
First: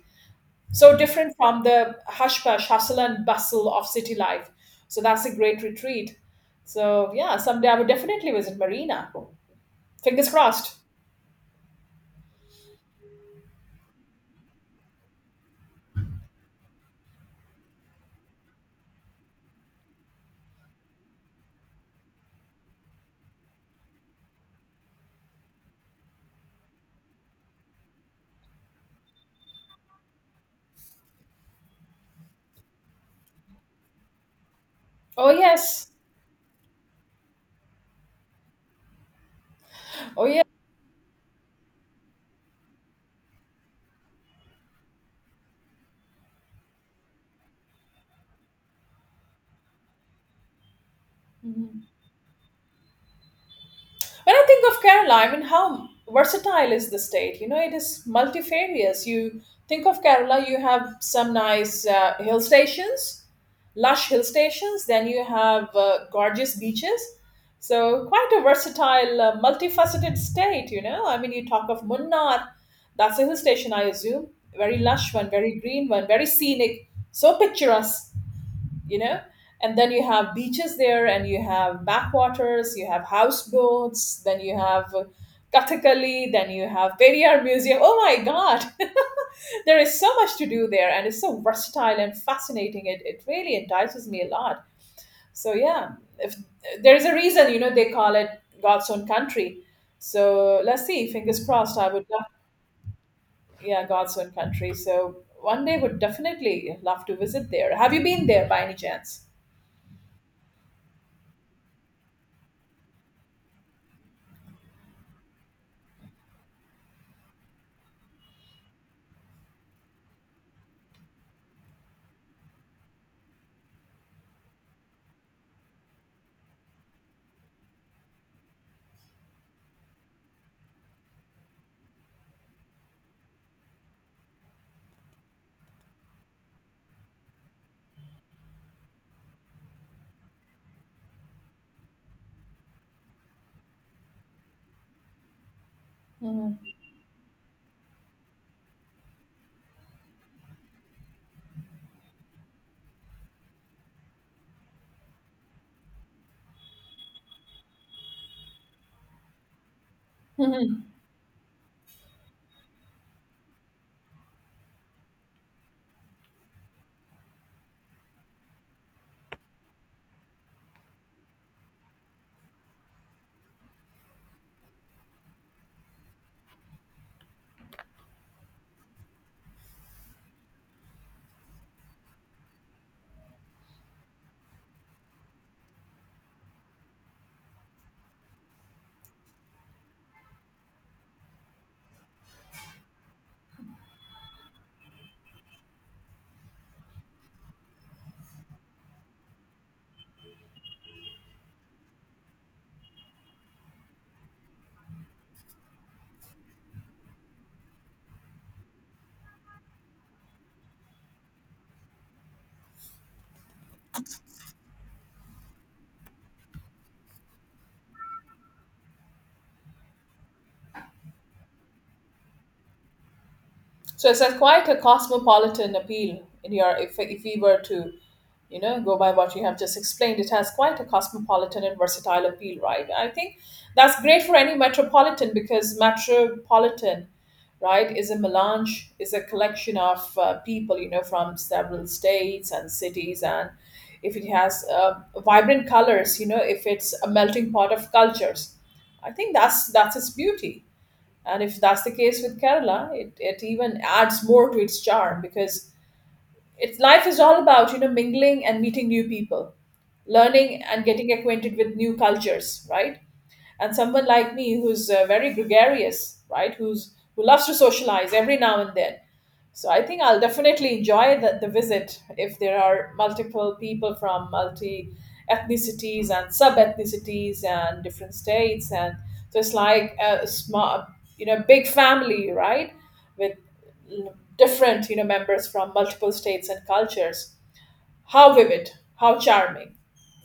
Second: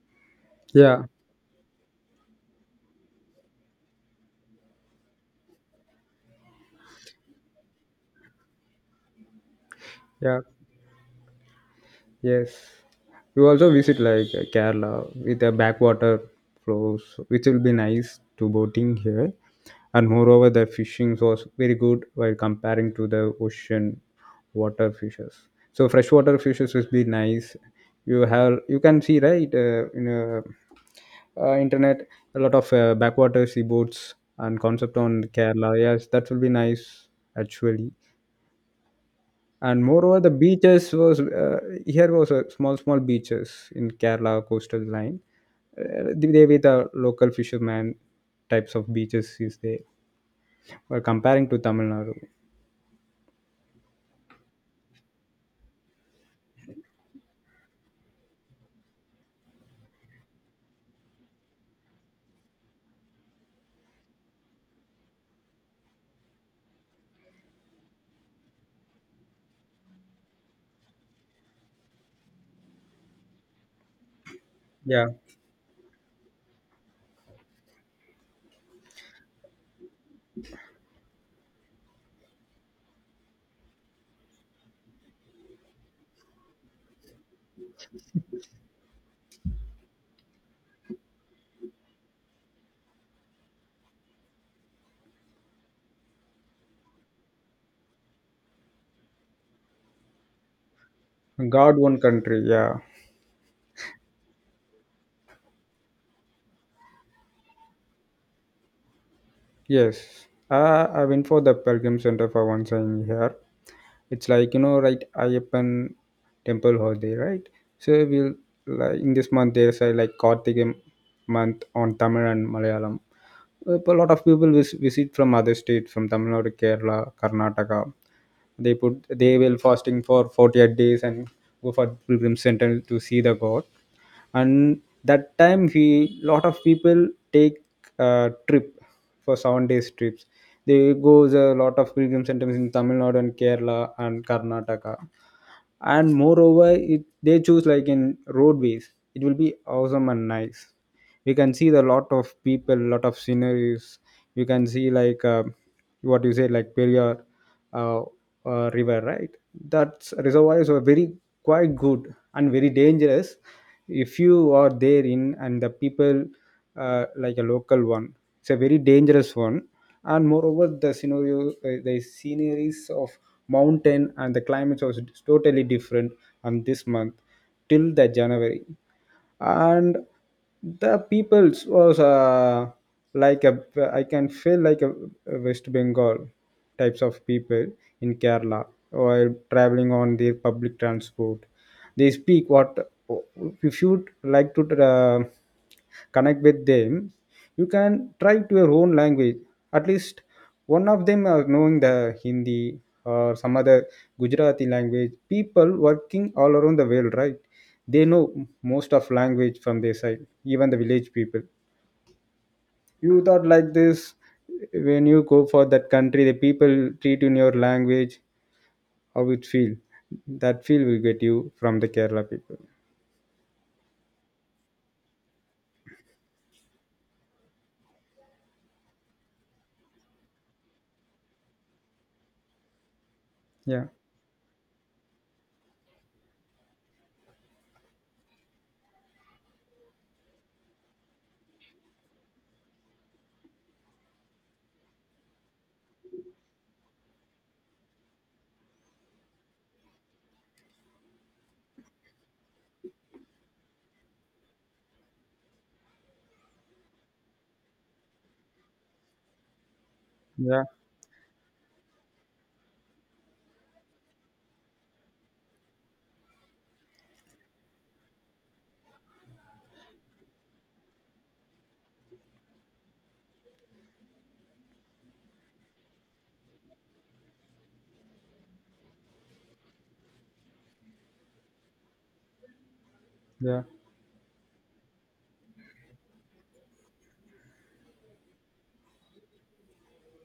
Speaker 1: So
Speaker 2: Yeah.
Speaker 1: different from the hush push hustle and bustle of city life. So that's a great retreat. So yeah, someday I would definitely visit Marina. Fingers
Speaker 2: Yeah.
Speaker 1: crossed.
Speaker 2: Yes. You also visit like uh, Kerala with the backwater flows, which will be nice to boating here. And moreover, the fishing was very good while comparing to the ocean water fishes. So freshwater fishes will be nice. You have you can see right, uh, in a uh, internet, a lot of uh, backwater sea boats and concept on
Speaker 1: Oh
Speaker 2: Kerala,
Speaker 1: yes.
Speaker 2: yes, that will be nice actually. And moreover,
Speaker 1: Oh
Speaker 2: the
Speaker 1: yeah.
Speaker 2: beaches was uh, here, was a small small beaches in Kerala coastal line, uh, they with the local fisherman, types of beaches is there, or comparing to Tamil
Speaker 1: Mhm.
Speaker 2: Nadu.
Speaker 1: When I think of Kerala, I mean, how versatile is the state? You know, it is multifarious. You think of Kerala, you have some nice uh, hill stations, lush hill stations. Then you have uh, gorgeous beaches. So quite a versatile, uh, multifaceted state. You know, I mean, you talk of Munnar. That's a hill station, I assume. Very
Speaker 2: Yeah,
Speaker 1: lush one, very green one, very scenic, so picturesque. You know, and then you have beaches there, and you have backwaters, you have houseboats, then you have Kathakali, then you have Periyar museum, oh my God. There is so much to do there, and it's so versatile and fascinating. It, it really entices me a lot. So yeah, if there's a reason, you know, they call it God's own country. So let's see, fingers
Speaker 2: god
Speaker 1: crossed, I
Speaker 2: one
Speaker 1: would love.
Speaker 2: country, yeah.
Speaker 1: Yeah, God's own country, so one day would definitely love to visit there. Have you been there by any chance?
Speaker 2: Yes, uh, I went for the Pilgrim Center for once in here. It's like you know, right? Ayyappan temple holiday, right? So we'll like in this month there's a like Karthika month on Tamil and Malayalam. Uh, A lot of people vis- visit from other states, from Tamil Nadu, Kerala, Karnataka. They put they will fasting for forty-eight days and go for pilgrim center to see the God. And that time he, lot of people take uh, trip for seven days trips. They goes a lot of pilgrim centers in Tamil Nadu and Kerala and Karnataka. And
Speaker 1: Mhm.
Speaker 2: moreover it, they choose like in roadways, it will be awesome and nice. We can see the lot of people, lot of sceneries. You can see like uh, what you say like Periyar uh, uh, river, right? That reservoirs are very quite good and very dangerous. If you are there in, and the people uh, like a local one, it's a very dangerous one. And moreover, the scenario, uh, the sceneries of mountain and the climates was totally different on this month till the January. And the peoples was uh, like a, I can feel like a West Bengal types of people in Kerala. While traveling on their public transport, they speak what, if you would like to uh, connect with them, you can try to your own language. At least one of them are knowing the Hindi or some other Gujarati language. People working all around the world, right? They know most of language from their side, even the village people. You thought like this, when you go for that country, the people treat you in your language. How it feel? That feel will get you from the Kerala people.
Speaker 1: So it's a quite a cosmopolitan appeal in your, if if we were to, you know, go by what you have just explained, it has quite a cosmopolitan and versatile appeal, right? I think
Speaker 2: Yeah.
Speaker 1: that's great for any metropolitan because metropolitan, right, is a melange, is a collection of uh, people, you know, from several states and cities. And if it has uh, vibrant colors, you know, if it's a melting pot of cultures, I think that's that's its beauty. And if that's the case with Kerala, it, it even adds more to its charm because it's life is all about, you know, mingling and meeting new people, learning
Speaker 2: Yeah,
Speaker 1: and getting acquainted with new cultures, right? And someone like me who's uh, very gregarious, right? Who's who loves to socialize every now and then. So I think I'll definitely enjoy the, the visit if there are multiple people from multi ethnicities and sub ethnicities and different states. And so it's like a small, you know, big family, right? With
Speaker 2: yeah,
Speaker 1: different, you know, members from multiple states and cultures. How vivid! How charming!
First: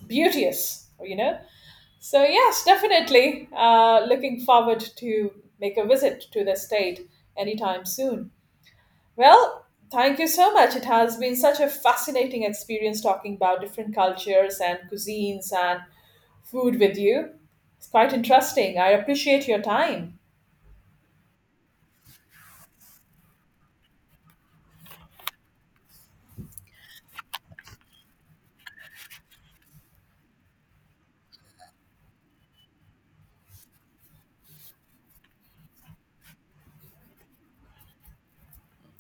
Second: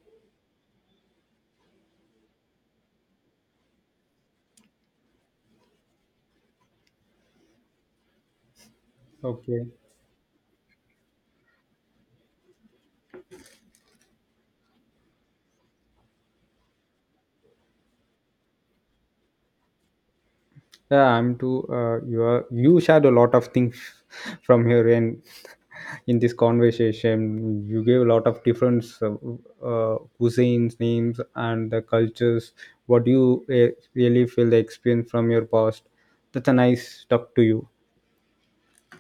Speaker 1: Beauteous! You know. So yes, definitely. Uh, looking forward to make a visit to the state anytime soon.
Speaker 2: okay.
Speaker 1: Well, thank you so much. It has been such a fascinating experience talking about different cultures and cuisines and food with you. It's quite interesting. I appreciate your time.
Speaker 2: Yeah, I'm too. Uh, you are, you shared a lot of things from here and in this conversation. You gave a lot of different uh, uh, cuisines, names, and the cultures. What you uh, really feel the experience from your past? That's a nice talk to you.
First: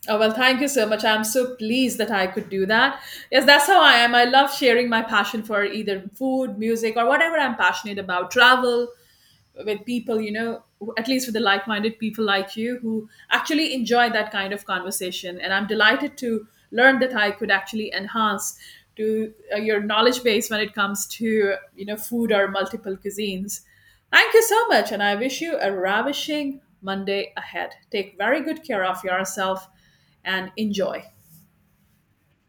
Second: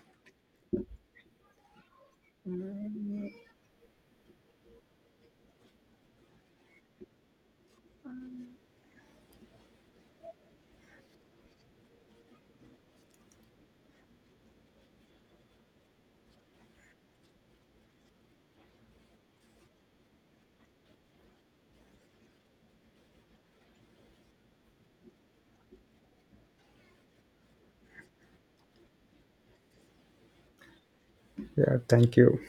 Speaker 1: Oh, well, thank you so much. I'm so pleased that I could do that. Yes, that's how I am. I love sharing my passion for either food, music, or whatever I'm passionate about, travel, with people, you know, at least with the like minded people like you who actually enjoy that kind of conversation. And I'm delighted to learn that I could actually enhance to uh, your knowledge base when it comes to, you know, food or multiple cuisines. Thank you so much. And I wish you a ravishing Monday ahead. Take very good care of yourself and enjoy.
Speaker 2: Yeah, thank you.